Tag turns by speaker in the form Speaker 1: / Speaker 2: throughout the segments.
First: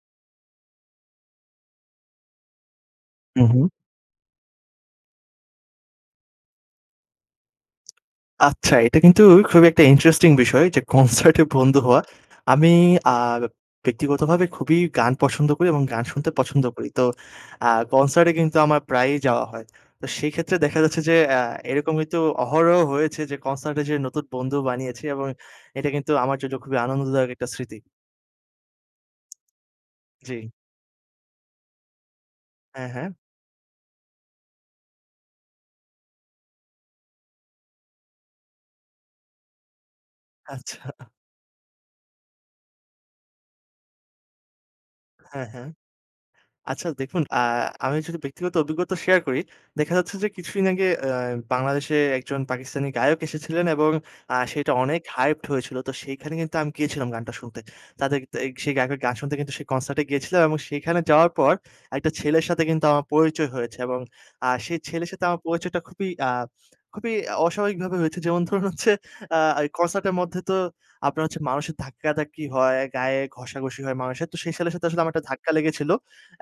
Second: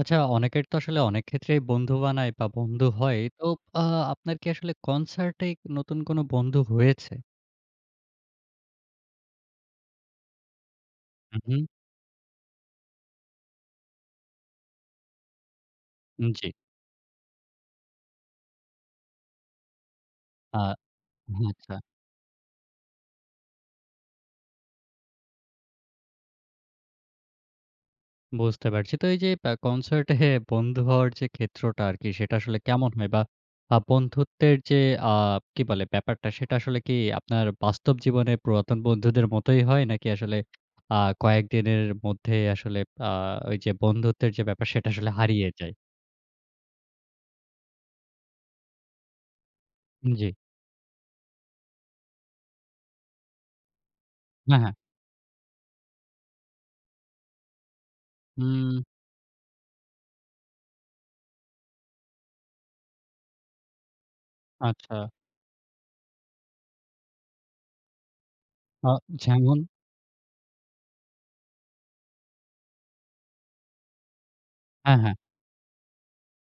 Speaker 1: আচ্ছা, অনেকের তো আসলে অনেক ক্ষেত্রেই বন্ধু বানায়, বা বন্ধু হয়।
Speaker 2: উ
Speaker 1: তো
Speaker 2: হুম।
Speaker 1: আ আপনার কি আসলে কনসার্টে নতুন কোন বন্ধু হয়েছে?
Speaker 2: আচ্ছা, এটা কিন্তু খুবই একটা ইন্টারেস্টিং বিষয় যে,
Speaker 1: উম
Speaker 2: কনসার্টে
Speaker 1: হুম।
Speaker 2: বন্ধু হওয়া। আমি আব ব্যক্তিগতভাবে খুবই গান পছন্দ করি, এবং গান
Speaker 1: উ
Speaker 2: শুনতে
Speaker 1: জি।
Speaker 2: পছন্দ করি। তো আ কনসার্টে কিন্তু আমার প্রায়ই যাওয়া হয়। তো সেই ক্ষেত্রে
Speaker 1: আ
Speaker 2: দেখা যাচ্ছে যে, অ্যা
Speaker 1: হা আচ্ছা।
Speaker 2: এরকম কিন্তু অহরহ হয়েছে, যে, কনসার্টে যেয়ে নতুন বন্ধু বানিয়েছি, এবং এটা কিন্তু আমার জন্য খুবই আনন্দদায়ক একটা স্মৃতি।
Speaker 1: বুঝতে পারছি। তো এই যে, বা কনসার্টে
Speaker 2: জি।
Speaker 1: বন্ধু হওয়ার যে, ক্ষেত্রটা আরকি, সেটা আসলে
Speaker 2: হ্যাঁ,
Speaker 1: কেমন
Speaker 2: হ্যাঁ।
Speaker 1: হয়? বা আ বন্ধুত্বের যে, আ কি বলে? ব্যাপারটা সেটা আসলে কি আপনার বাস্তব জীবনে পুরাতন বন্ধুদের মতোই হয়? নাকি আসলে
Speaker 2: আচ্ছা।
Speaker 1: আ কয়েকদিনের মধ্যেই আসলে আ ওই যে, বন্ধুত্বের যে, ব্যাপার, সেটা আসলে
Speaker 2: হ্যাঁ,
Speaker 1: হারিয়ে
Speaker 2: হ্যাঁ।
Speaker 1: যায়?
Speaker 2: আচ্ছা, দেখুন আ আমি যদি ব্যক্তিগত অভিজ্ঞতা শেয়ার করি, দেখা
Speaker 1: উ
Speaker 2: যাচ্ছে যে,
Speaker 1: জি।
Speaker 2: কিছুদিন আগে অ্যা বাংলাদেশে একজন পাকিস্তানি গায়ক এসেছিলেন, এবং আ
Speaker 1: হ্যাঁ,
Speaker 2: সেটা
Speaker 1: হ্যাঁ।
Speaker 2: অনেক হাইপড হয়েছিল। তো সেইখানে কিন্তু আমি গিয়েছিলাম, গানটা শুনতে। তাদেক তায়িক সেই
Speaker 1: উম
Speaker 2: গায়কের গান শুনতে, কিন্তু সেই কনসার্টে গিয়েছিলাম, এবং সেইখানে যাওয়ার পর একটা ছেলের সাথে কিন্তু আমার পরিচয় হয়েছে, এবং আ সেই
Speaker 1: আচ্ছা।
Speaker 2: ছেলের সাথে আমার পরিচয়টা খুবই, আ খুবই অস্বাভাবিকভাবে হয়েছে। যেমন ধরুন
Speaker 1: আ
Speaker 2: হচ্ছে, আ
Speaker 1: যেমন?
Speaker 2: এ কনসার্ট এর মধ্যে তো আপনার হচ্ছে মানুষের ধাক্কাধাক্কি হয়, গায়ে ঘষাঘষি হয় মানুষের। তো সেই ছেলের সাথে
Speaker 1: হ্যাঁ,
Speaker 2: আসলে আমার
Speaker 1: হ্যাঁ।
Speaker 2: একটা ধাক্কা লেগেছিল।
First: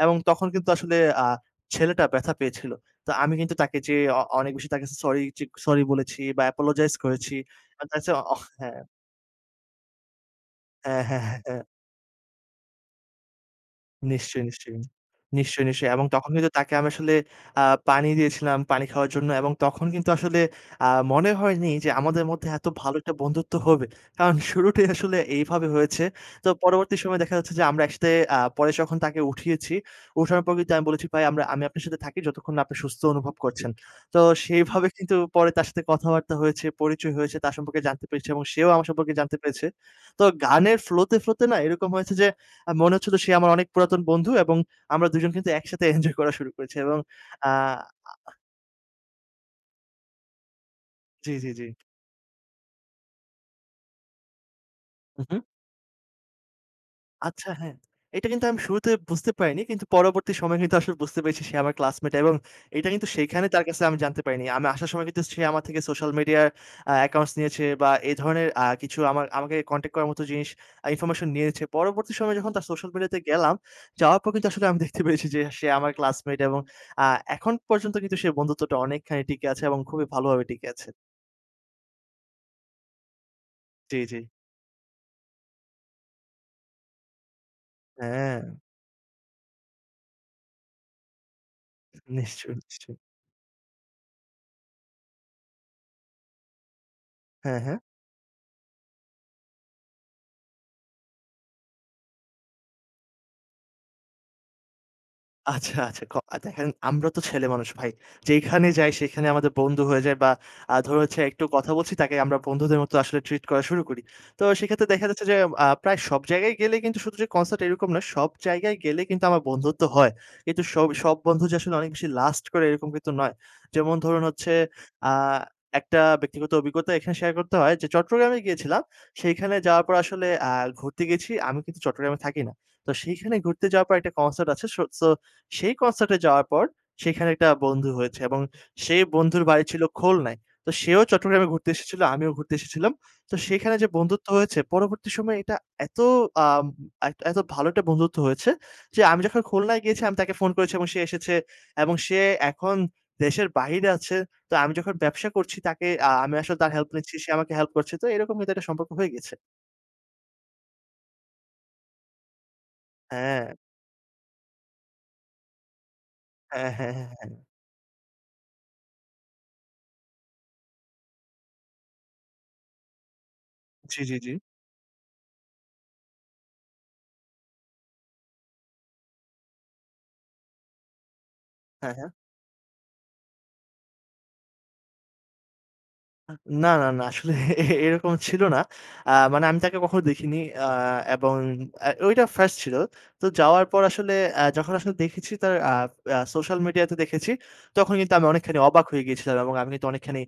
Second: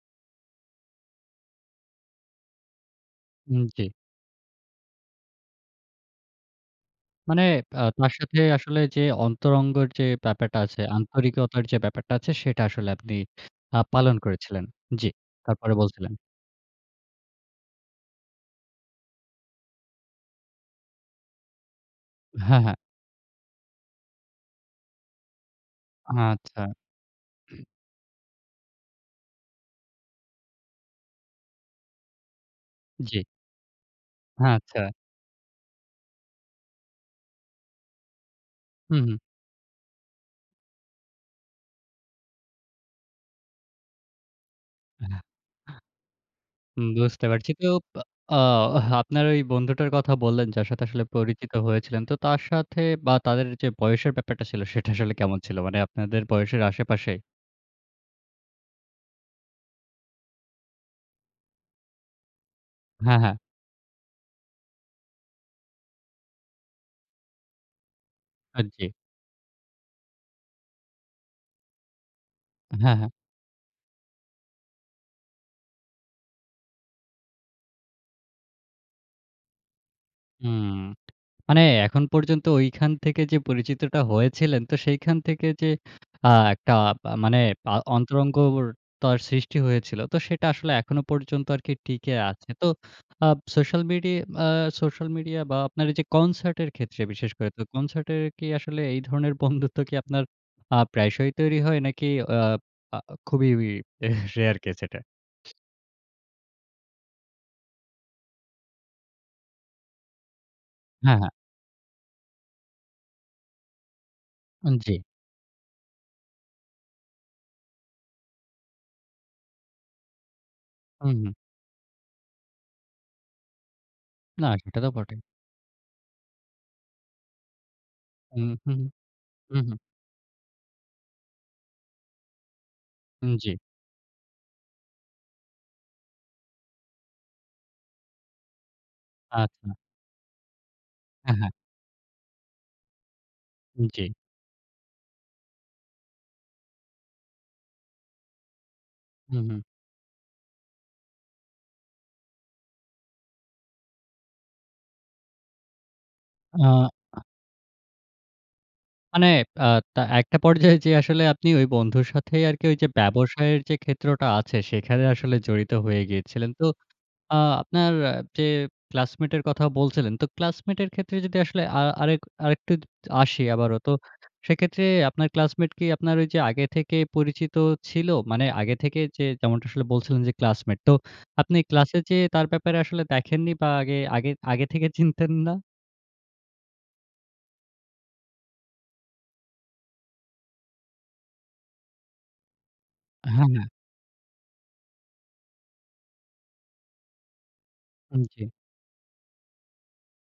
Speaker 2: এবং তখন কিন্তু আসলে আ ছেলেটা ব্যথা পেয়েছিল। তো আমি কিন্তু
Speaker 1: উম
Speaker 2: তাকে
Speaker 1: জি।
Speaker 2: যেয়ে, অ অনেক বেশি তাকে সরি চিক সরি বলেছি, বা অ্যাপোলোজাইজ করেছি।
Speaker 1: মানে আ
Speaker 2: বা দেখা গেছে
Speaker 1: তার সাথে
Speaker 2: অহ হ্যাঁ।
Speaker 1: আসলে যে, অন্তরঙ্গর যে, ব্যাপারটা আছে,
Speaker 2: এ হ্যাঁ, হ্যাঁ, হ্যাঁ।
Speaker 1: আন্তরিকতার যে, ব্যাপারটা আছে সেটা আসলে আপনি আ পালন
Speaker 2: নিশ্চয়ই,
Speaker 1: করেছিলেন।
Speaker 2: নিশ্চয়ই,
Speaker 1: জি।
Speaker 2: নিশ্চয়ই,
Speaker 1: তারপরে
Speaker 2: নিশ্চয়ই। এবং
Speaker 1: বলছিলেন?
Speaker 2: তখন কিন্তু তাকে আমি আসলে আ পানি দিয়েছিলাম, পানি খাওয়ার জন্য, এবং তখন কিন্তু আসলে আ মনে হয়নি যে, আমাদের মধ্যে
Speaker 1: হ্যাঁ,
Speaker 2: এতো
Speaker 1: হ্যাঁ।
Speaker 2: ভালো একটা বন্ধুত্ব হবে। কারণ শুরুটাই আসলে এইভাবে হয়েছে। তো
Speaker 1: আচ্ছা।
Speaker 2: পরবর্তী সময়ে দেখা যাচ্ছে, যে, আমরা একসাথে আ পরে যখন তাকে উঠিয়েছি, ওঠার পর কিন্তু আমি বলেছি, "ভাই আমরা আমি আপনার সাথে থাকি, যতক্ষণ না আপনি সুস্থ
Speaker 1: জি।
Speaker 2: অনুভব করছেন।" তো
Speaker 1: হ্যাঁ, আচ্ছা।
Speaker 2: সেভাবে কিন্তু পরে তার সাথে কথাবার্তা হয়েছে, পরিচয় হয়েছে, তার সম্পর্কে জানতে পেরেছি, এবং সেও আমার
Speaker 1: হুম,
Speaker 2: সম্পর্কে
Speaker 1: হুম।
Speaker 2: জানতে পেরেছে। তো গানের ফ্লোতে, ফ্লোতে না এরকম হয়েছে, যে, আ মনে হচ্ছিলো সে আমার অনেক পুরাতন বন্ধু, এবং আমরা দুজন কিন্তু একসাথে এনজয় করা শুরু করেছি।
Speaker 1: হুম,
Speaker 2: এবং
Speaker 1: বুঝতে
Speaker 2: আ
Speaker 1: পারছি। কেউ বা
Speaker 2: আ আ
Speaker 1: আ আপনার ওই বন্ধুটার কথা বললেন, যার সাথে আসলে
Speaker 2: জি, জি,
Speaker 1: পরিচিত
Speaker 2: জি।
Speaker 1: হয়েছিলেন, তো তার সাথে বা তাদের যে, বয়সের ব্যাপারটা ছিল, সেটা আসলে
Speaker 2: উম
Speaker 1: কেমন
Speaker 2: হুম।
Speaker 1: ছিল? মানে আপনাদের বয়সের আশেপাশেই?
Speaker 2: আচ্ছা, হ্যাঁ। এটা কিন্তু আমি শুরুতে বুঝতে পারিনি, কিন্তু পরবর্তী সময়ে কিন্তু আসলে বুঝতে পেরেছি, সে আমার ক্লাসমেট, এবং এইটা কিন্তু
Speaker 1: হ্যাঁ, হ্যাঁ।
Speaker 2: সেখানে তার কাছে আমি জানতে পারিনি। আমি আসার সময় কিন্তু সে আমার থেকে সোশ্যাল মিডিয়ার অ্যা অ্যাকাউন্টস নিয়েছে, বা এই ধরনের
Speaker 1: আ
Speaker 2: আ
Speaker 1: জি।
Speaker 2: কিছু আমা আমাকে কনট্যাক্ট করার মতো জিনিস ইনফরমেশন নিয়েছে। পরবর্তী সময়ে যখন তার সোশ্যাল
Speaker 1: হ্যাঁ, হ্যাঁ।
Speaker 2: মিডিয়াতে গেলাম, যাওয়ার পর কিন্তু আসলে আমি দেখতে পেয়েছি, যে, সে আমার ক্লাসমেট, এবং আ এখন পর্যন্ত কিন্তু সে বন্ধুত্বটা অনেকখানি টিকে আছে, এবং খুবই ভালোভাবে টিকে
Speaker 1: হুম।
Speaker 2: আছে।
Speaker 1: মানে এখন পর্যন্ত ঐখান থেকে যে,
Speaker 2: জি,
Speaker 1: পরিচিতটা
Speaker 2: জি।
Speaker 1: হয়েছিলেন, তো সেইখান থেকে যে, আ একটা পা মানে পা
Speaker 2: হ্যাঁ।
Speaker 1: অন্তরঙ্গর তার সৃষ্টি হয়েছিল। তো সেটা আসলে এখনো পর্যন্ত আরকি টিকে আছে।
Speaker 2: নিশ্চয়ই,
Speaker 1: তো
Speaker 2: নিশ্চয়ই।
Speaker 1: আপ সোশ্যাল মিডি আ সোশ্যাল মিডিয়া বা আপনার এইযে কনসার্টের ক্ষেত্রে, বিশেষ করে
Speaker 2: হ্যাঁ,
Speaker 1: তো
Speaker 2: হ্যাঁ।
Speaker 1: কনসার্টের কি আসলে এই ধরনের বন্ধুত্ব কি আপনার আ প্রায়শই তৈরি হয়? নাকি অ পা আ খুবই রেয়ার কেস এটা?
Speaker 2: আচ্ছা, আচ্ছা ক এ দেখেন আমরা তো ছেলেমানুষ ভাই। যেখানে যাই সেইখানে আমাদের বন্ধু হয়ে যায়, বা আ ধরুন
Speaker 1: হ্যাঁ,
Speaker 2: হচ্ছে
Speaker 1: হ্যাঁ।
Speaker 2: একটু কথা বলছি, তাকে আমরা বন্ধুদের মতো আসলে ট্রিট করা শুরু করি। তো
Speaker 1: আন
Speaker 2: সেইক্ষেত্রে
Speaker 1: জি।
Speaker 2: দেখা যাচ্ছে, যে, আ প্রায় সব জায়গায় গেলে, কিন্তু শুধু যে, কনসার্ট এরকম নয়, সব জায়গায় গেলে কিন্তু আমার বন্ধুত্ব হয়। কিন্তু সব
Speaker 1: উ
Speaker 2: সব
Speaker 1: হুম।
Speaker 2: বন্ধু যে, আসলে অনেক বেশি লাস্ট করে এরকম কিন্তু নয়। যেমন ধরুন
Speaker 1: না,
Speaker 2: হচ্ছে
Speaker 1: সেটা তো
Speaker 2: আ
Speaker 1: বটেই।
Speaker 2: একটা ব্যক্তিগত অভিজ্ঞতা এখানে শেয়ার করতে হয়, যে, চট্টগ্রামে
Speaker 1: উম হুম,
Speaker 2: গিয়েছিলাম। সেইখানে
Speaker 1: উম হুম।
Speaker 2: যাওয়ার পর আসলে আ ঘুরতে গিয়েছি। আমি কিন্তু চট্টগ্রামে থাকি না। তো
Speaker 1: উম
Speaker 2: সেইখানে
Speaker 1: জি।
Speaker 2: ঘুরতে যাওয়ার পর একটা কনসার্ট আছে। সোট সো সেই কনসার্ট এ যাওয়ার পর সেখানে একটা বন্ধু হয়েছে, এবং সেই বন্ধুর বাড়ি
Speaker 1: আচ্ছা।
Speaker 2: ছিল খুলনায়। তো সেও
Speaker 1: হ্যাঁ,
Speaker 2: চট্টগ্রামে
Speaker 1: হ্যাঁ।
Speaker 2: ঘুরতে এসেছিল। আমিও ঘুরতে এসেছিলাম। তো সেইখানে যে,
Speaker 1: জি।
Speaker 2: বন্ধুত্ব হয়েছে পরবর্তী সময়ে এটা এতো আম এক এত এতো ভালো একটা বন্ধুত্ব হয়েছে, যে, আমি
Speaker 1: উম
Speaker 2: যখন
Speaker 1: হুম।
Speaker 2: খুলনায় গিয়েছি, আমি তাকে ফোন করেছি, এবং সে এসেছে, এবং সে এখন দেশের বাহিরে আছে। তো আমি যখন ব্যবসা করছি তাকে আ আমি আসলে
Speaker 1: আ
Speaker 2: তার হেল্প নিচ্ছি,
Speaker 1: আ
Speaker 2: সে আমাকে হেল্প করছে। তো এরকম কিন্তু একটা সম্পর্ক হয়ে
Speaker 1: মানে
Speaker 2: গিয়েছে।
Speaker 1: বা তা একটা পর্যায়ে যে, আসলে, আপনি ওই বন্ধুর সাথেই আরকি ওই যে,
Speaker 2: হ্যাঁ।
Speaker 1: ব্যবসায়ের যে, ক্ষেত্রটা আছে, সেখানে আসলে জড়িত হয়ে গিয়েছিলেন। তো
Speaker 2: হ্যাঁ, হ্যাঁ, হ্যাঁ,
Speaker 1: আ
Speaker 2: হ্যাঁ।
Speaker 1: আপনার যে, ক্লাসমেটের কথা বলছিলেন, তো ক্লাসমেটের ক্ষেত্রে যদি আসলে আ আরেক আরেকটু দ আসি আবারো। তো
Speaker 2: জি, জি, জি।
Speaker 1: সেক্ষেত্রে আপনার ক্লাসমেট কি আপনার ওই যে, আগে থেকে পরিচিত ছিল? মানে আগে থেকে যে, যেমনটা আসলে বলছিলেন, যে, ক্লাসমেট। তো আপনি
Speaker 2: হ্যাঁ,
Speaker 1: ক্লাসে
Speaker 2: হ্যাঁ।
Speaker 1: যেয়ে তার ব্যাপারে আসলে দেখেননি? বা আগে, আগে আগে থেকে চিনতেন না?
Speaker 2: আ না, না, না। আসলে এরকম ছিল না। আ মানে আমি তাকে কখনো দেখিনি। আ এবং আ ঐটা 1st ছিল। তো
Speaker 1: হ্যাঁ,
Speaker 2: যাওয়ার
Speaker 1: হ্যাঁ।
Speaker 2: পর আসলে আ যখন আসলে দেখেছি তার আ আ সোশ্যাল মিডিয়া তে দেখেছি, তখন কিন্তু
Speaker 1: উম
Speaker 2: আমি
Speaker 1: জি।
Speaker 2: অনেকখানি অবাক হয়ে গিয়েছিলাম এবং আমি কিন্তু অনেকখানি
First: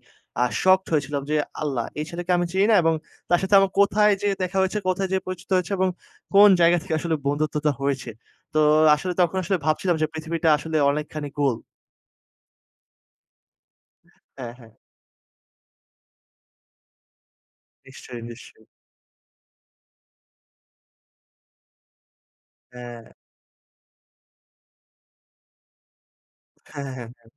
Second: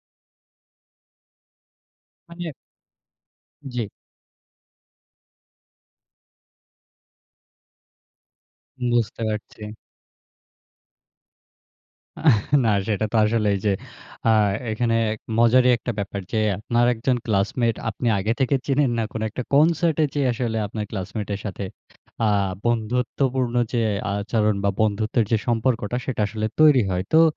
Speaker 2: আ শকড হয়েছিলাম যে, আল্লাহ এই ছেলেকে আমি
Speaker 1: মানে
Speaker 2: চিনি না। এবং তার সাথে আমার
Speaker 1: জি।
Speaker 2: কোথায় যেয়ে দেখা হয়েছে, কোথায় যেয়ে পরিচিত হয়েছে এবং কোন জায়গা থেকে আসলে বন্ধুত্বটা হয়েছে। তো আসলে
Speaker 1: বুঝতে
Speaker 2: তখন আসলে
Speaker 1: পারছি।
Speaker 2: ভাবছিলাম যে, পৃথিবীটা আসলে অনেকখানি গোল।
Speaker 1: না সেটা তো আসলে এই যে, আ
Speaker 2: হ্যাঁ, হ্যাঁ।
Speaker 1: এখানে এক মজারই একটা ব্যাপার যে, আপনার একজন ক্লাসমেট আপনি
Speaker 2: নিশ্চয়ই,
Speaker 1: আগে থেকে
Speaker 2: নিশ্চয়ই।
Speaker 1: চেনেন না কোন একটা কনসার্টে যেয়ে আসলে আপনার ক্লাসমেটের সাথে আ
Speaker 2: হ্যাঁ।
Speaker 1: বন্ধুত্বপূর্ণ যে, আচরণ বা বন্ধুত্বের যে, সম্পর্কটা সেটা আসলে তৈরি
Speaker 2: হ্যাঁ, হ্যাঁ,
Speaker 1: হয়।
Speaker 2: হ্যাঁ,
Speaker 1: তো
Speaker 2: হ্যাঁ।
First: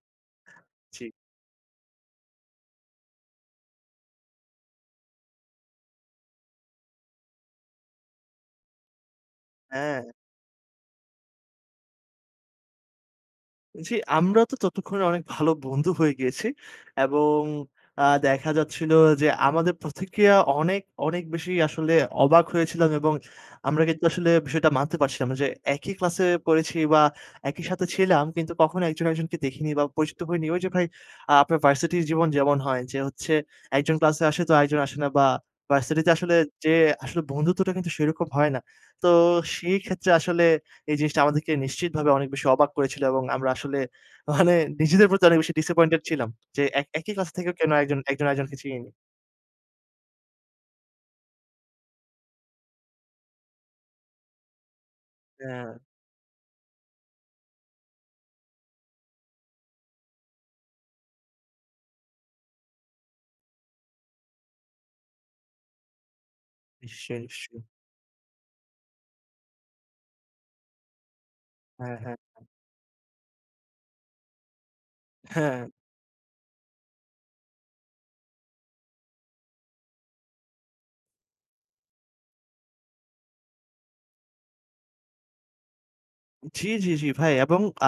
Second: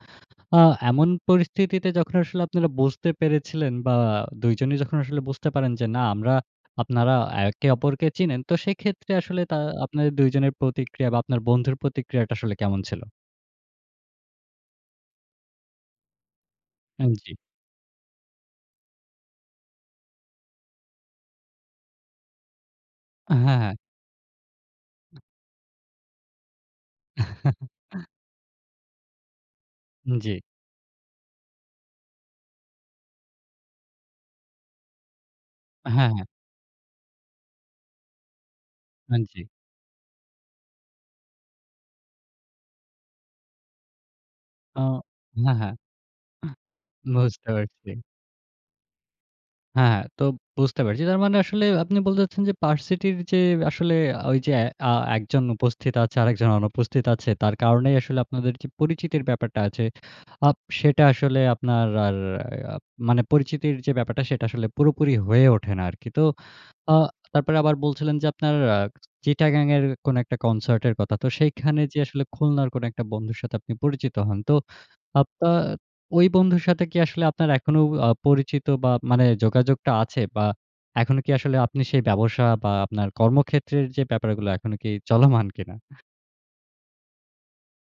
Speaker 1: আ এমন
Speaker 2: জি।
Speaker 1: পরিস্থিতিতে যখন আসলে আপনারা বুঝতে পেরেছিলেন বা ২ জনই যখন আসলে বুঝতে পারেন যে, না আমরা, আপনারা একে অপরকে চিনেন। তো সেক্ষেত্রে আসলে তা
Speaker 2: হ্যাঁ।
Speaker 1: আপনাদের ২ জনের প্রতিক্রিয়া বা আপনার বন্ধুর প্রতিক্রিয়াটা আসলে কেমন ছিল?
Speaker 2: জি, আমরা তো ততক্ষণে অনেক ভালো বন্ধু হয়ে গিয়েছি
Speaker 1: উম জি।
Speaker 2: এবং আ দেখা যাচ্ছিলো যে, আমাদের প্রতিক্রিয়া অনেক, অনেক বেশি আসলে অবাক হয়েছিলাম এবং
Speaker 1: আ হ্যাঁ, হ্যাঁ।
Speaker 2: আমরা কিন্তু আসলে বিষয়টা মানতে পারছিলাম না যে, একই ক্লাসে পড়েছি বা একই সাথে ছিলাম কিন্তু কখনো একজন, একজনকে দেখিনি বা
Speaker 1: উন
Speaker 2: পরিচিত
Speaker 1: জি।
Speaker 2: হইনি। ওই যে, ভাই আ আপনার ভার্সিটির জীবন যেমন হয়। যে, হচ্ছে ১ জন ক্লাসে আসে তো আরেকজন আসে না বা
Speaker 1: আ
Speaker 2: ভার্সিটিতে
Speaker 1: হ্যাঁ, হ্যাঁ।
Speaker 2: আসলে যেয়ে আসলে বন্ধুত্বটা কিন্তু সেরকম হয় না। তো
Speaker 1: হান জি।
Speaker 2: সেই ক্ষেত্রে আসলে এই জিনিসটা আমাদেরকে নিশ্চিতভাবে অনেক বেশি অবাক করেছিল এবং আমরা আসলে মানে
Speaker 1: আ
Speaker 2: নিজেদের প্রতি অনেক বেশি
Speaker 1: হ্যাঁ, হ্যাঁ।
Speaker 2: ডিসাপয়েন্টেড ছিলাম।
Speaker 1: আ
Speaker 2: যে, এক একই ক্লাস
Speaker 1: বুঝতে
Speaker 2: থেকেও কেন
Speaker 1: পারছি।
Speaker 2: একজন, আর একজনকে চিনিনি।
Speaker 1: হ্যাঁ, তো বুঝতে পেরেছি। তার মানে আসলে আপনি বলতে চাচ্ছেন যে, ভার্সিটির যে, আসলে ঐ যে, আ ১ জন
Speaker 2: হ্যাঁ।
Speaker 1: উপস্থিত আছে আরেকজন অনুপস্থিত আছে তার কারণেই আসলে আপনাদের কি পরিচিতির ব্যাপারটা আছে আ সেটা আসলে আপনার আর আ মানে পরিচিতির যে, ব্যাপারটা সেটা আসলে পুরোপুরি হয়ে ওঠে না আর কি। তো আ
Speaker 2: নিশ্চয়ই,
Speaker 1: তারপরে
Speaker 2: নিশ্চয়ই।
Speaker 1: আবার বলছিলেন যে, আপনার আ 'চিটাগাং' এর কোন একটা কনসার্টের কথা তো সেখানে
Speaker 2: হ্যাঁ,
Speaker 1: যে,
Speaker 2: হ্যাঁ,
Speaker 1: আসলে
Speaker 2: হ্যাঁ।
Speaker 1: 'খুলনার' কোনো একটা বন্ধুর সাথে আপনি পরিচিত হন। তো আপনার
Speaker 2: হ্যাঁ।
Speaker 1: ওই বন্ধুর সাথে কি আসলে আপনার এখনও আ পরিচিত বা মানে যোগাযোগটা আছে বা এখনো কি আসলে আপনি সেই ব্যবসা বা আপনার কর্মক্ষেত্রের যে, ব্যাপারগুলো এখনো কি চলমান কি না?
Speaker 2: জি, জি, জি, ভাই, এবং আ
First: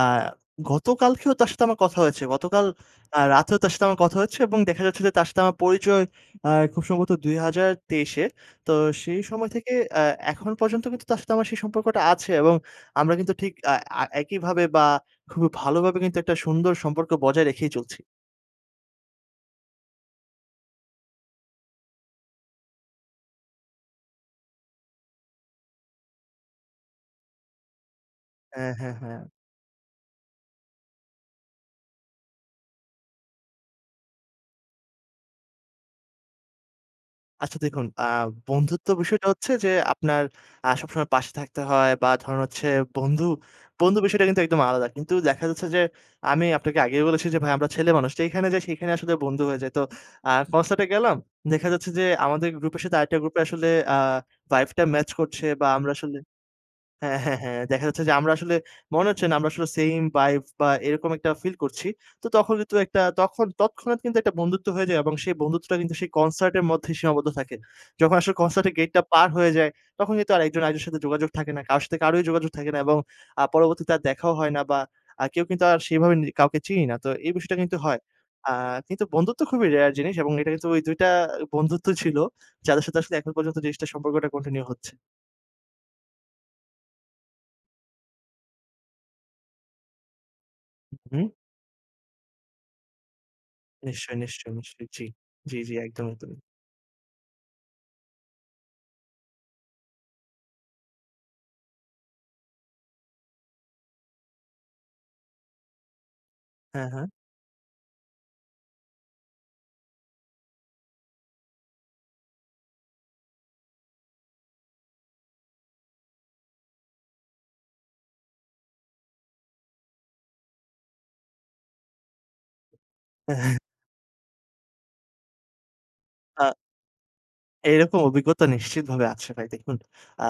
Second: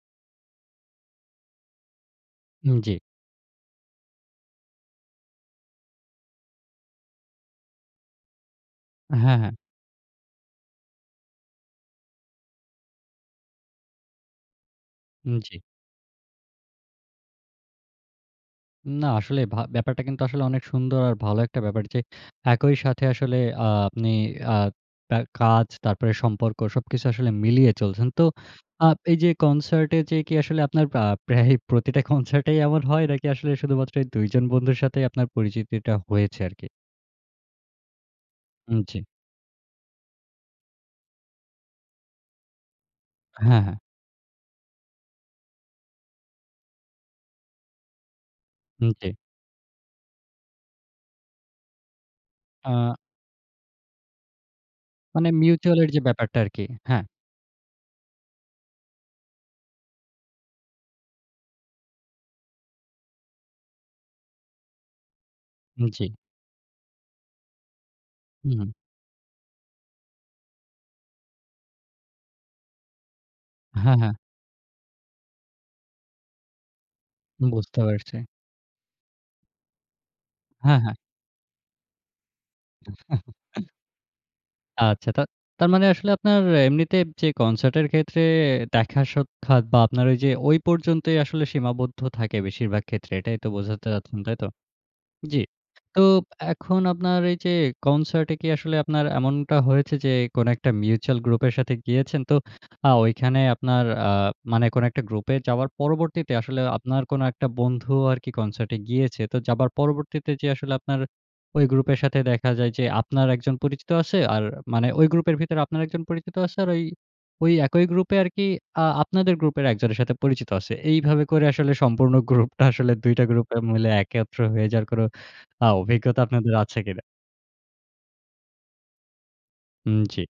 Speaker 2: গতকালকেও তার সাথে আমার কথা হয়েছে। গতকাল
Speaker 1: হুম, জি।
Speaker 2: আ রাতেও তার সাথে আমার কথা হয়েছে এবং দেখা যাচ্ছে যে, তার সাথে আমার পরিচয় আ খুব সম্ভবত ২০২৩ এ তো সেই
Speaker 1: হ্যাঁ,
Speaker 2: সময়
Speaker 1: হ্যাঁ।
Speaker 2: থেকে আ এখন পর্যন্ত কিন্তু তার সাথে আমার সেই সম্পর্কটা আছে এবং আমরা কিন্তু ঠিক আ এ একইভাবে বা
Speaker 1: হুম,
Speaker 2: খুবই
Speaker 1: জি।
Speaker 2: ভালোভাবে কিন্তু একটা সুন্দর সম্পর্ক বজায় রেখেই চলছি।
Speaker 1: না, আসলে ভা ব্যাপারটা কিন্তু আসলে অনেক সুন্দর আর ভালো একটা ব্যাপার যে, একই সাথে আসলে আ আপনি আ তার কাজ তারপরে সম্পর্ক সবকিছু আসলে মিলিয়ে চলছেন। তো
Speaker 2: হ্যাঁ,
Speaker 1: আ
Speaker 2: হ্যাঁ,
Speaker 1: এই
Speaker 2: হ্যাঁ।
Speaker 1: যে, কনসার্টে যে, কি আসলে আপনার প্রা প্রায়ই প্রতিটা কনসার্টেই এমন হয় নাকি আসলে শুধুমাত্র এই ২ জন বন্ধুর সাথেই আপনার পরিচিতিটা হয়েছে আর কি?
Speaker 2: আচ্ছা, দেখুন আ
Speaker 1: উম
Speaker 2: বন্ধুত্ব
Speaker 1: জ্বি।
Speaker 2: বিষয়টা হচ্ছে যে, আপনার আ সবসময় পাশে থাকতে হয়, বা ধরেন হচ্ছে বন্ধু,
Speaker 1: হ্যাঁ, হ্যাঁ।
Speaker 2: বন্ধু বিষয়টা কিন্তু একদম আলাদা। কিন্তু দেখা যাচ্ছে, যে, আমি আপনাকে আগেই বলেছি, যে, ভাই আমরা ছেলে মানুষ। যেইখানে যাই,
Speaker 1: উম
Speaker 2: সেইখানে
Speaker 1: জ্বি।
Speaker 2: আসলে বন্ধু হয়ে যায়। তো আ কনসার্ট এ গেলাম। দেখা যাচ্ছে, যে, আমাদের গ্রুপের সাথে,
Speaker 1: আ
Speaker 2: আরেকটা গ্রুপ এ আসলে আ ভাইব টা ম্যাচ
Speaker 1: মানে
Speaker 2: করছে, বা
Speaker 1: মিউচ্যুয়াল এর
Speaker 2: আমরা
Speaker 1: যে,
Speaker 2: আসলে
Speaker 1: ব্যাপারটা আরকি। হ্যাঁ।
Speaker 2: হ্যাঁ, হ্যাঁ, হ্যাঁ, দেখা যাচ্ছে, যে, আমরা আসলে মনে হচ্ছে না আমরা আসলে সেইম ভাইব, বা এরকম একটা ফিল করছি। তো তখন কিন্তু একটা তখ তৎক্ষণাৎ কিন্তু একটা বন্ধুত্ব হয়ে যায়, এবং সেই বন্ধুত্বটা
Speaker 1: উম
Speaker 2: কিন্তু
Speaker 1: জ্বি।
Speaker 2: সেই কনসার্ট এর মধ্যেই সীমাবদ্ধ থাকে। যখন আসলে কনসার্ট
Speaker 1: হুম।
Speaker 2: এর গেটটা পার হয়ে যায়, তখন কিন্তু আর ১ জন আরেকজনের সাথে যোগাযোগ থাকে না। কারো সাথে কারোই যোগাযোগ থাকে না, এবং আ পরবর্তীতে
Speaker 1: হ্যাঁ,
Speaker 2: আর
Speaker 1: হ্যাঁ।
Speaker 2: দেখাও হয় না, বা আ কেউ কিন্তু আর সেইভাবে নি কাউকে চিনি না। তো এই বিষয়টা কিন্তু
Speaker 1: বুঝতে
Speaker 2: হয়।
Speaker 1: পারছি।
Speaker 2: আ কিন্তু বন্ধুত্ব খুবই রেয়ার জিনিস এবং এটা কিন্তু
Speaker 1: হ্যাঁ,
Speaker 2: ওই
Speaker 1: হ্যাঁ।
Speaker 2: ২ টা বন্ধুত্ব ছিল, যাদের সাথে আসলে এখন পর্যন্ত জিনিসটা সম্পর্কটা কন্টিনিউ হচ্ছে।
Speaker 1: আচ্ছা তা তার মানে আসলে আপনার এমনিতে যে, কনসার্টের ক্ষেত্রে, দেখা সাক্ষাৎ, বা আপনার ওই যে, ওই
Speaker 2: উম
Speaker 1: পর্যন্তই
Speaker 2: হুম।
Speaker 1: আসলে সীমাবদ্ধ থাকে, বেশিরভাগ ক্ষেত্রে। এটাই তো বোঝাতে
Speaker 2: নিশ্চয়ই,
Speaker 1: চাচ্ছেন, তাই তো?
Speaker 2: নিশ্চয়ই, নিশ্চয়ই। জ্বি,
Speaker 1: জ্বি।
Speaker 2: জ্বি, জ্বি।
Speaker 1: তো
Speaker 2: একদম, একদমই।
Speaker 1: এখন আপনার এই যে, কনসার্টে কি আসলে আপনার এমনটা হয়েছে, যে, কোন একটা মিউচ্যুয়াল গ্রুপের সাথে গিয়েছেন। তো আ ঐখানে আপনার আ মানে কোন একটা গ্রুপে যাওয়ার পরবর্তীতে আসলে
Speaker 2: হ্যাঁ,
Speaker 1: আপনার
Speaker 2: হ্যাঁ।
Speaker 1: কোন একটা বন্ধু আরকি কনসার্টে গিয়েছে। তো যাবার পরবর্তীতে যে, আসলে আপনার ওই গ্রুপের সাথে দেখা যায় যে, আপনার একজন পরিচিত আছে, আর মানে ঐ গ্রুপের ভিতরে আপনার একজন পরিচিত আছে, আর ওই, ওই একই গ্রুপে আরকি আ আপনাদের গ্রুপের একজনের সাথে পরিচিত আছে। এইভাবে করে আসলে সম্পূর্ণ গ্রুপটা আসলে ২ টা গ্রুপে
Speaker 2: এহ
Speaker 1: মিলে একত্র হয়ে যার কোনো আ অভিজ্ঞতা
Speaker 2: আ
Speaker 1: আপনাদের আছে কিনা?
Speaker 2: এরকম অভিজ্ঞতা নিশ্চিতভাবে আছে ভাই। দেখুন,
Speaker 1: উম জি।
Speaker 2: আ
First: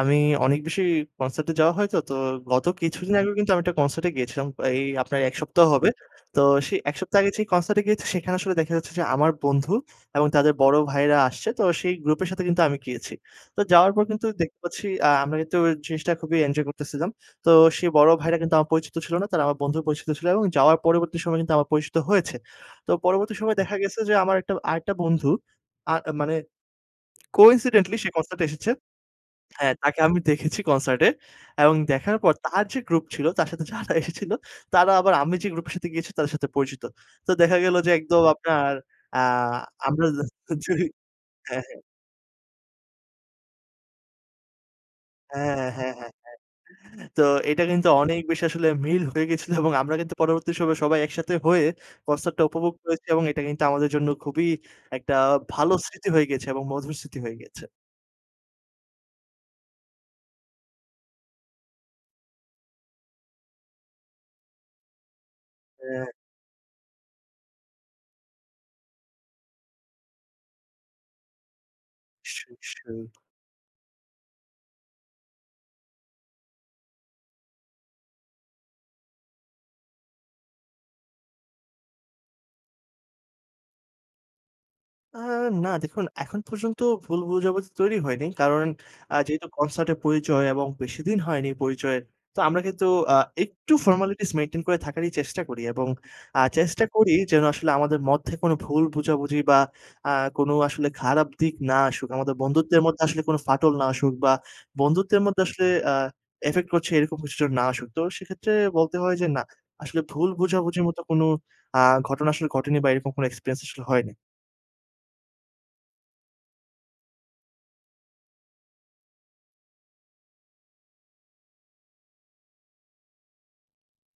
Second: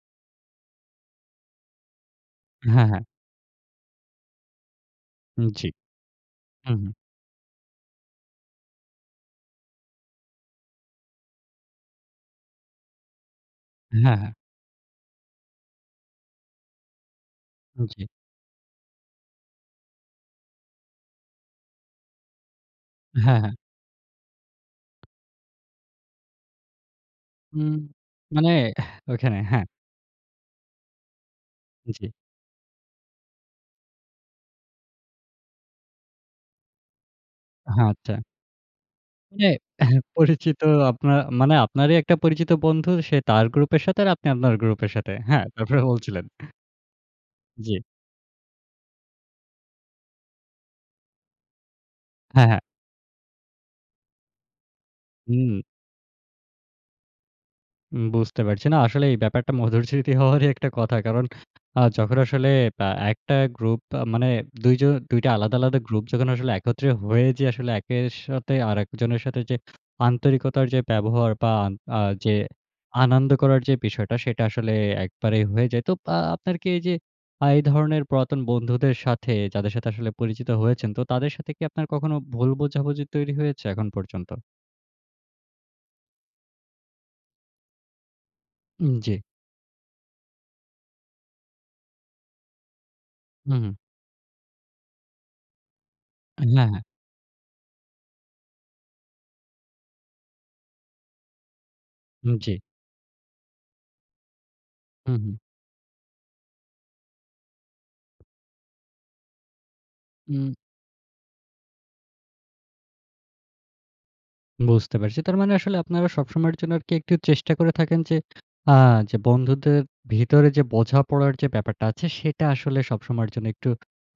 Speaker 2: আমি অনেক বেশি কনসার্ট এ যাওয়া হয়তো। তো গত
Speaker 1: হ্যাঁ, হ্যাঁ।
Speaker 2: কিছুদিন আগে কিন্তু আমি একটা কনসার্ট এ গিয়েছিলাম। এই আপনার এক
Speaker 1: উম
Speaker 2: সপ্তাহ
Speaker 1: জ্বি।
Speaker 2: হবে। তো সে
Speaker 1: হুম, হুম।
Speaker 2: ১ সপ্তাহ আগে যে, কনসার্ট এ গিয়েছি, সেখানে আসলে দেখা যাচ্ছে, যে, আমার বন্ধু এবং তাদের বড় ভাইয়েরা আসছে। তো সেই গ্রুপের সাথে, কিন্তু আমি গিয়েছি। তো যাওয়ার পর
Speaker 1: হ্যাঁ,
Speaker 2: কিন্তু
Speaker 1: হ্যাঁ।
Speaker 2: দেখতে পাচ্ছি, আ আমরা কিন্তু জিনিসটা খুবই এনজয় করতেছিলাম। তো সেই
Speaker 1: জী।
Speaker 2: বড় ভাইরা কিন্তু আমার পরিচিত ছিল না। তারা আমার বন্ধুর পরিচিত ছিল, এবং যাওয়ার পরবর্তী সময়ে কিন্তু আমার পরিচিত হয়েছে। তো পরবর্তী
Speaker 1: হ্যাঁ, হ্যাঁ।
Speaker 2: সময়ে দেখা গেছে, যে, আমার একটা আরেকটা বন্ধু, আ মানে
Speaker 1: উ
Speaker 2: কোইন্সিডেন্টলি সে কনসার্ট এ
Speaker 1: মানে
Speaker 2: এসেছে
Speaker 1: এহ ঐখানে, হ্যাঁ।
Speaker 2: হ্যাঁ, তাকে আমি দেখেছি কনসার্টে এবং
Speaker 1: জী।
Speaker 2: দেখার পর তার যে, গ্রুপ ছিল, তার সাথে যারা এসেছিল, তারা আবার আমি যে, গ্রুপের সাথে গিয়েছি, তাদের সাথে পরিচিত। তো দেখা গেল
Speaker 1: হা
Speaker 2: যে,
Speaker 1: আচ্ছা।
Speaker 2: একদম আপনার, আ
Speaker 1: মানে এহ
Speaker 2: আমরা জা
Speaker 1: পরিচিত
Speaker 2: জি,
Speaker 1: আপনার, মানে
Speaker 2: হ্যাঁ, হ্যাঁ।
Speaker 1: আপনারই একটা পরিচিত বন্ধু, সে তার গ্রুপের সাথে, আর আপনি আপনার গ্রুপের সাথে। হ্যাঁ,
Speaker 2: হ্যাঁ, হ্যাঁ,
Speaker 1: তারপরে
Speaker 2: হ্যাঁ, হ্যাঁ,
Speaker 1: বলছিলেন?
Speaker 2: হ্যাঁ। তো এটা
Speaker 1: জী।
Speaker 2: কিন্তু অনেক বেশি আসলে মিল হয়ে গিয়েছিলো, এবং আমরা কিন্তু পরবর্তী সময়ে সবাই একসাথে হয়ে, কনসার্ট টা
Speaker 1: হ্যাঁ, হ্যাঁ।
Speaker 2: উপভোক্ত করেছি এবং এটা কিন্তু আমাদের জন্য খুবই একটা
Speaker 1: হুম।
Speaker 2: ভালো স্মৃতি হয়ে গিয়েছে, এবং মধুর স্মৃতি হয়ে গিয়েছে।
Speaker 1: উম বুঝতে পারছি। না, আসলেই এই ব্যাপারটা মধুর স্মৃতি হওয়ারই একটা কথা। কারণ আ যখন আসলে বা একটা গ্রুপ বা মানে, ২ জন ২ টা আলাদা, আলাদা গ্রুপ
Speaker 2: হ্যাঁ।
Speaker 1: যখন আসলে একত্রে হয়ে যে, আসলে একের সাথে আরেকজনের সাথে যে, আন্তরিকতার যে, ব্যবহার বা আ যে,
Speaker 2: নিশ্চয়ই, নিশ্চয়ই।
Speaker 1: আনন্দ করার যে, বিষয়টা, সেটা আসলে একবারেই হয়ে যায়। তো পা আপনার কি এই যে, আ এই ধরনের পুরাতন বন্ধুদের সাথে, যাদের সাথে আসলে পরিচিত হয়েছেন। তো তাদের সাথে কি আপনার কখনো ভুল বোঝাবুঝি তৈরি হয়েছে, এখন পর্যন্ত?
Speaker 2: আ না, দেখুন এখন পর্যন্ত ভুল বুঝাবুঝি তৈরি হয়নি। কারণ
Speaker 1: উম
Speaker 2: আ
Speaker 1: জ্বি।
Speaker 2: যেহেতু কনসার্টের পরিচয় এবং বেশিদিন হয়নি পরিচয়ের। তো আমরা কিন্তু আ
Speaker 1: হুম,
Speaker 2: একটু
Speaker 1: হুম।
Speaker 2: ফরমালিটিস মেইনটেইন করে থাকারই চেষ্টা করি এবং আ
Speaker 1: হ্যাঁ, হ্যাঁ।
Speaker 2: চেষ্টা করি যেন আসলে আমাদের মধ্যে কোনো ভুল বোঝাবুঝি বা আ কোনো আসলে খারাপ দিক না আসুক। আমাদের
Speaker 1: উম জ্বি।
Speaker 2: বন্ধুত্বের মধ্যে আসলে কোন ফাটল না আসুক বা
Speaker 1: হুম,
Speaker 2: বন্ধুত্বের
Speaker 1: হুম।
Speaker 2: মধ্যে আসলে আ ইফেক্ট করছে, এরকম কিছু যেন না আসুক। তো সেক্ষেত্রে বলতে হয় যে, না, আসলে ভুল
Speaker 1: উম
Speaker 2: বোঝাবুঝির মতো কোনো আ ঘটনা আসলে ঘটেনি বা এরকম কোনো এক্সপেরিয়েন্স আসলে হয়নি।
Speaker 1: বুঝতে পারছি। তার মানে আসলে আপনারা সবসময়ের জন্য আরকি, একটু চেষ্টা করে থাকেন যে, আ যে, বন্ধুদের ভিতরে যে, বোঝাপড়ার যে, ব্যাপারটা আছে, সেটা আসলে সবসময়ের জন্য একটু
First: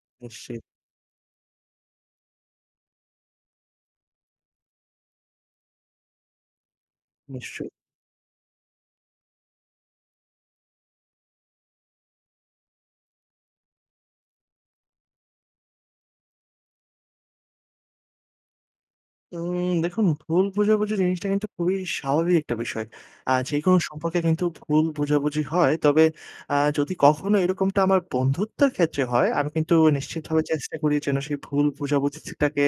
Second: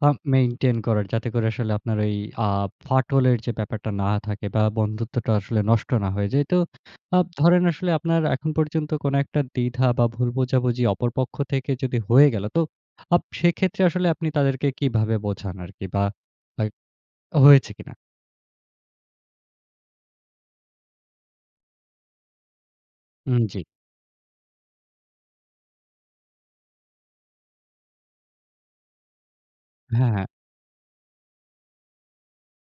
Speaker 1: আ
Speaker 2: বুসছি।
Speaker 1: মেইনটেইন করার, যাতে করে আসলে আপনার ওই আ ফাটলের যে, ব্যাপারটা না থাকে বা বন্ধুত্বটা আসলে নষ্ট না হয়ে যায়। তো আ ধরেন
Speaker 2: নিশ্চয়ই।
Speaker 1: আসলে আপনার এখন পর্যন্ত কোন একটা দ্বিধা বা ভুল বোঝাবুঝি, অপর পক্ষ থেকে যদি হয়ে গেল? তো আপ সেক্ষেত্রে আসলে আপনি তাদেরকে কিভাবে বোঝান আরকি বা অ্যা হয়েছে কিনা?
Speaker 2: উম দেখুন, ভুল বোঝাবুঝি জিনিসটা কিন্তু খুবই স্বাভাবিক একটা বিষয়। আ
Speaker 1: উম জ্বি।
Speaker 2: যেকোনো সম্পর্কে কিন্তু ভুল বোঝাবুঝি হয়। তবে আ যদি কখনো এরকমটা আমার বন্ধুত্বের ক্ষেত্রে হয়, আমি কিন্তু
Speaker 1: হ্যাঁ, হ্যাঁ।
Speaker 2: নিশ্চিতভাবে চেষ্টা করি, যেন সেই ভুল বোঝাবুঝিটাকে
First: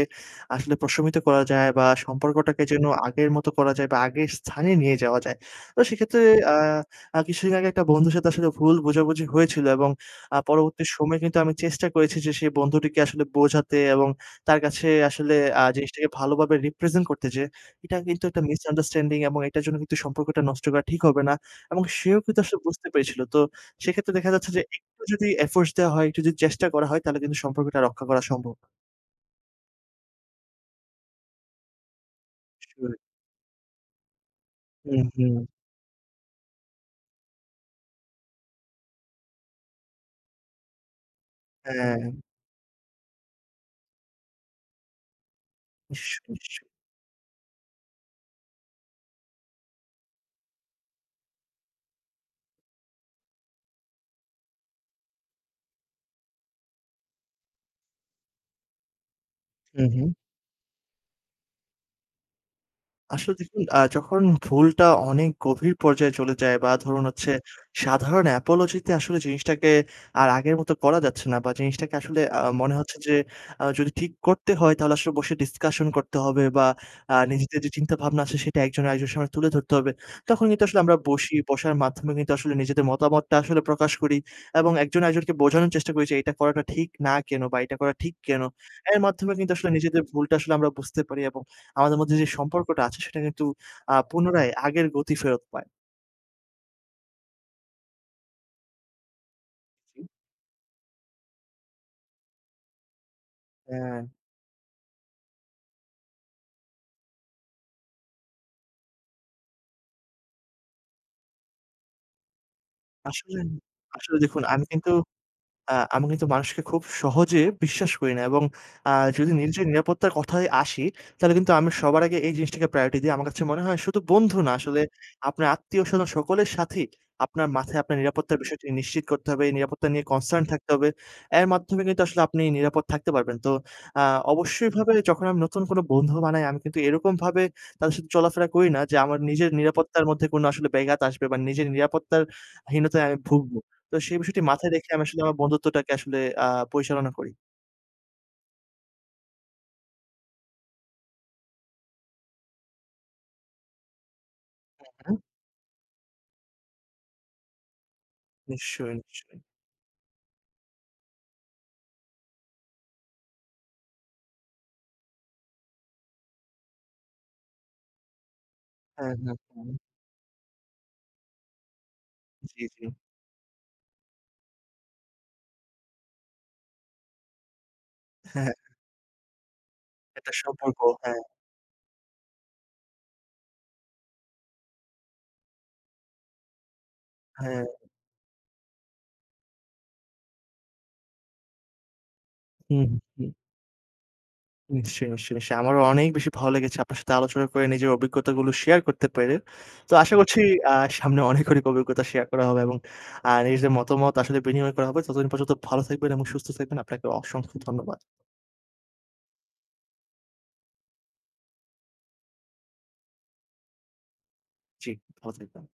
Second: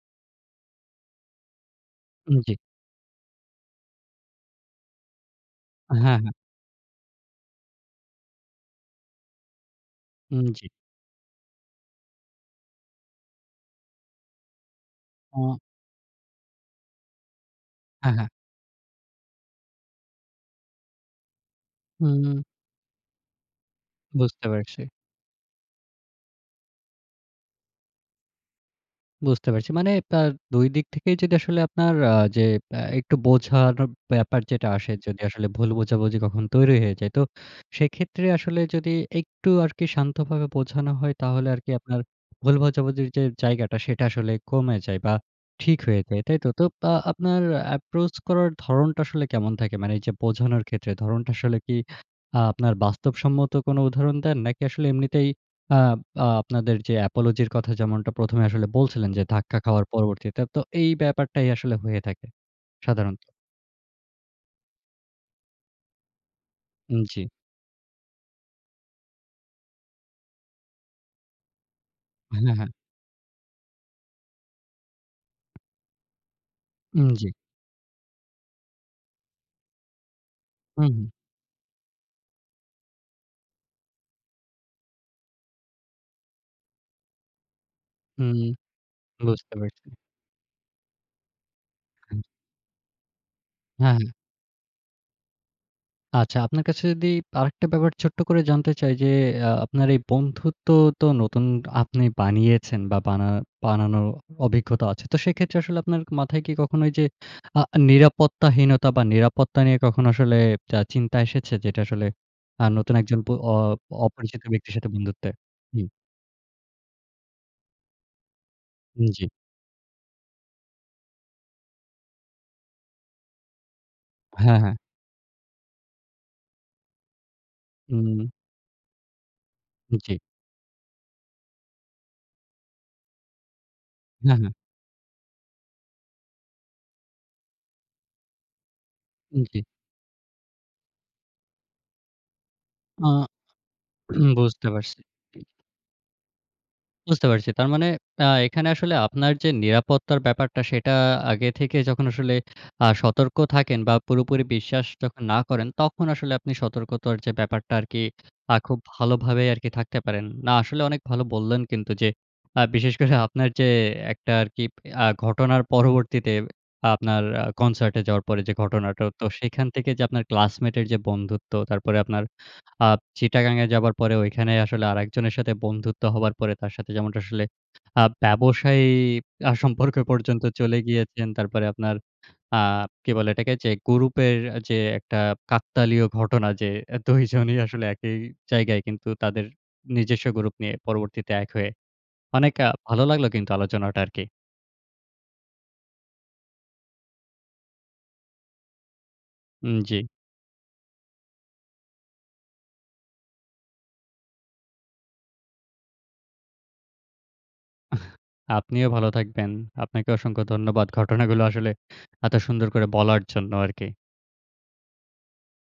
Speaker 2: আসলে প্রশমিত করা যায় বা
Speaker 1: উম জ্বি।
Speaker 2: সম্পর্কটাকে যেন আগের মতো করা যায় বা আগের স্থানে নিয়ে যাওয়া যায়। তো
Speaker 1: হ্যাঁ,
Speaker 2: সেক্ষেত্রে,
Speaker 1: হ্যাঁ।
Speaker 2: আ আ কিছুদিন আগে একটা বন্ধুর সাথে আসলে ভুল বোঝাবুঝি হয়েছিল এবং আ
Speaker 1: উম জ্বি।
Speaker 2: পরবর্তী সময়ে কিন্তু, তো আমি চেষ্টা করেছি যে, সেই বন্ধুটিকে আসলে বোঝাতে এবং তার কাছে আসলে
Speaker 1: অ
Speaker 2: আ জিনিসটাকে ভালোভাবে রিপ্রেজেন্ট করতে যে, এটা
Speaker 1: হ্যাঁ,
Speaker 2: কিন্তু
Speaker 1: হ্যাঁ।
Speaker 2: একটা মিসআন্ডারস্ট্যান্ডিং এবং এটার জন্য কিন্তু সম্পর্কটা নষ্ট করা ঠিক হবে না। এবং সেও কিন্তু
Speaker 1: হুম।
Speaker 2: আসলে বুঝতে পেরেছিলো। তো সেক্ষেত্রে দেখা
Speaker 1: বুঝতে
Speaker 2: যাচ্ছে যে,
Speaker 1: পারছি।
Speaker 2: একটু যদি এফোর্টস দেওয়া হয়, একটু যদি চেষ্টা করা হয়, তাহলে কিন্তু সম্পর্কটা রক্ষা করা সম্ভব।
Speaker 1: বুঝতে পারছি। মানে তার ২ দিক থেকেই যদি আসলে আপনার আ যে, আ
Speaker 2: সরে।
Speaker 1: একটু বোঝানোর ব্যাপার যেটা আসে,
Speaker 2: হুম,
Speaker 1: যদি
Speaker 2: হুম।
Speaker 1: আসলে ভুল বোঝাবুঝি কখনো তৈরি হয়ে যায়। তো, সেক্ষেত্রে আসলে যদি একটু আরকি শান্তভাবে বোঝানো হয়, তাহলে আরকি আপনার
Speaker 2: হ্যাঁ।
Speaker 1: ভুল বোঝাবুঝির যে, জায়গাটা, সেটা আসলে কমে যায় বা, ঠিক হয়ে
Speaker 2: নিশ্চয়,
Speaker 1: যায়, তাই তো?
Speaker 2: নিশ্চয়।
Speaker 1: তো, আ আপনার approach করার ধরনটা আসলে কেমন থাকে? মানে এইযে বোঝানোর ক্ষেত্রে, ধরণটা আসলে কি আপনার বাস্তবসম্মত কোন উদাহরণ দেন? নাকি আসলে এমনিতেই আব আ আপনাদের যে, apology র কথা, যেমনটা ১ম এ আসলে বলছিলেন যে, ধাক্কা খাওয়ার
Speaker 2: হুম, হুম?
Speaker 1: পরবর্তীতে। তো এই ব্যাপারটাই আসলে হয়ে থাকে, সাধারণত।
Speaker 2: আসলে দেখুন, আ যখন ভুলটা অনেক গভীর পর্যায়ে চলে যায় বা, ধরুন
Speaker 1: হুম, জি।
Speaker 2: হচ্ছে, সাধারণ apology তে আসলে জিনিসটাকে আর আগের মত করা যাচ্ছে না বা, জিনিসটাকে আসলে আ
Speaker 1: হ্যাঁ, হ্যাঁ।
Speaker 2: মনে হচ্ছে যে, আ যদি ঠিক করতে হয়, তাহলে আসলে বসে discusion করতে হবে বা,
Speaker 1: হুম,
Speaker 2: আ
Speaker 1: জি।
Speaker 2: নিজেদের যে, চিন্তাভাবনা আছে, সেটা একজন আরেকজনের সামনে তুলে ধরতে হবে। তখন কিন্তু আসলে
Speaker 1: হুম,
Speaker 2: আমরা
Speaker 1: হুম।
Speaker 2: বসি, বসার মাধ্যমে কিন্তু আসলে নিজেদের মতামতটা আসলে প্রকাশ করি এবং একজন আরেকজনকে বোঝানোর চেষ্টা করি যে, এটা করাটা ঠিক না কেন বা, এটা করা ঠিক
Speaker 1: হুম,
Speaker 2: কেন। এর মাধ্যমে কিন্তু
Speaker 1: বুঝতে
Speaker 2: আসলে
Speaker 1: পারছি।
Speaker 2: নিজেদের ভুলটা আসলে আমরা বুঝতে পারি এবং আমাদের মধ্যে,
Speaker 1: হুম।
Speaker 2: যে, সম্পর্কটা আছে, সেটা কিন্তু আ
Speaker 1: হ্যাঁ, হ্যাঁ।
Speaker 2: পুনরায় আগের গতি ফেরত পায়।
Speaker 1: আচ্ছা, আপনার কাছে যদি আরেকটা ব্যাপার ছোট্ট করে জানতে চাই, যে, আ আপনার এই
Speaker 2: হুম।
Speaker 1: বন্ধুত্ব তো নতুন আপনি বানিয়েছেন বা বানা
Speaker 2: হ্যাঁ।
Speaker 1: বানানোর অভিজ্ঞতা আছে। তো সেক্ষেত্রে আসলে আপনার মাথায় কি কখনো ওই যে, আ নিরাপত্তাহীনতা বা নিরাপত্তা নিয়ে কখনো আসলে আ চিন্তা এসেছে যে, আসলে আ নতুন একজন প
Speaker 2: আসলে
Speaker 1: অ
Speaker 2: আসলে
Speaker 1: অপরিচিত
Speaker 2: দেখুন আমি
Speaker 1: ব্যক্তির সাথে
Speaker 2: কিন্তু,
Speaker 1: বন্ধুত্বে?
Speaker 2: আ
Speaker 1: হুম।
Speaker 2: আমি কিন্তু মানুষকে খুব সহজে বিশ্বাস করি না এবং আ
Speaker 1: উম জি।
Speaker 2: যদি নিজের নিরাপত্তার কথায় আসি, তাহলে কিন্তু আমি সবার আগে এই জিনিসটাকে priority দিই। আমার কাছে মনে হয় শুধু বন্ধু না
Speaker 1: হ্যাঁ, হ্যাঁ।
Speaker 2: আসলে, আপনার আত্মীয় স্বজন সকলের সাথেই আপনার মাথায় আপনার
Speaker 1: হুম।
Speaker 2: নিরাপত্তার বিষয়টি নিশ্চিত করতে হবে। এই নিরাপত্তা নিয়ে
Speaker 1: জি।
Speaker 2: concern থাকতে হবে। এর মাধ্যমে কিন্তু আসলে আপনি নিরাপদ থাকতে পারবেন। তো আ
Speaker 1: হ্যাঁ, হ্যাঁ।
Speaker 2: অবশ্যইভাবে যখন আমি নতুন কোন বন্ধু বানাই। আমি কিন্তু এরকমভাবে তাদের সাথে চলাফেরা করি না, যে, আমার
Speaker 1: উম
Speaker 2: নিজের
Speaker 1: জি।
Speaker 2: নিরাপত্তার মধ্যে কোনো আসলে বেঘাত আসবে বা নিজের নিরাপত্তার
Speaker 1: আ
Speaker 2: হীনতায় ভুগব। তো সেই
Speaker 1: হুম,
Speaker 2: বিষয়টি
Speaker 1: বুঝতে
Speaker 2: মাথায় রেখে
Speaker 1: পারছি।
Speaker 2: আমি আসলে আমার বন্ধুত্বটাকে আসলে আ পরিচালনা
Speaker 1: বুঝতে
Speaker 2: করি।
Speaker 1: পারছি। তারমানে আ এখানে আসলে আপনার যে, নিরাপত্তার ব্যাপারটা, সেটা আগে থেকে যখন আসলে আ সতর্ক থাকেন বা পুরোপুরি বিশ্বাস
Speaker 2: হুম, হুম।
Speaker 1: যখন না করেন তখন আসলে আপনি সতর্কতার যে, ব্যাপারটা আরকি আ খুব
Speaker 2: নিশ্চয়ই, নিশ্চয়ই।
Speaker 1: ভালোভাবে আরকি থাকতে পারেন। না, আসলে অনেক ভালো বললেন কিন্তু, যে, আ বিশেষ করে আপনার যে, একটা আর কি আ ঘটনার পরবর্তীতে আপনার আ concert এ যাওয়ার পরে যে, ঘটনাটা,
Speaker 2: হ্যাঁ,
Speaker 1: তো সেখান
Speaker 2: হ্যাঁ।
Speaker 1: থেকে যে, আপনার classmate এর যে, বন্ধুত্ব, তারপরে আপনার
Speaker 2: জি, জি।
Speaker 1: আ চিটাগাঙে যাবার পরে ঐখানে আসলে আরেকজনের সাথে বন্ধুত্ব হবার পরে, তার সাথে যেমনটা আসলে আ
Speaker 2: হ্যাঁ, হ্যাঁ।
Speaker 1: ব্যবসায়ী আ সম্পর্কে
Speaker 2: এটা
Speaker 1: পর্যন্ত
Speaker 2: সম্পর্ক,
Speaker 1: চলে
Speaker 2: হ্যাঁ।
Speaker 1: গিয়েছেন। তারপরে আপনার আ কি বলে এটাকে? যে, গ্রুপের যে, একটা কাকতালীয় ঘটনা যে, ২ জনই
Speaker 2: হ্যাঁ।
Speaker 1: আসলে একই জায়গায়, কিন্তু তাদের নিজস্ব গ্রুপ নিয়ে পরবর্তীতে এক হয়ে অনেক আ
Speaker 2: হুম,
Speaker 1: ভালো লাগলো
Speaker 2: হুম।
Speaker 1: কিন্তু আলোচনাটা আরকি।
Speaker 2: নিশ্চয়ই, নিশ্চয়, নিশ্চয়ই। আমারও অনেক বেশি ভালো লেগেছে আপনার সাথে আলোচনা করে, নিজের অভিজ্ঞতাগুলো share করতে পেরে।
Speaker 1: হুম,
Speaker 2: তো
Speaker 1: জি।
Speaker 2: আশা করছি আ সামনে অনেক, অনেক অভিজ্ঞতা share করা হবে এবং আ নিজেদের মতামত আসলে বিনিময় করা হবে। ততদিন পর্যন্ত ভালো থাকবেন এবং সুস্থ থাকবেন, আপনাকে অসংখ্য ধন্যবাদ।
Speaker 1: আপনিও ভালো থাকবেন। আপনাকে অসংখ্য ধন্যবাদ। ঘটনাগুলো আসলে এত সুন্দর করে বলার জন্য আরকি।
Speaker 2: জি, ভালো থাকবেন।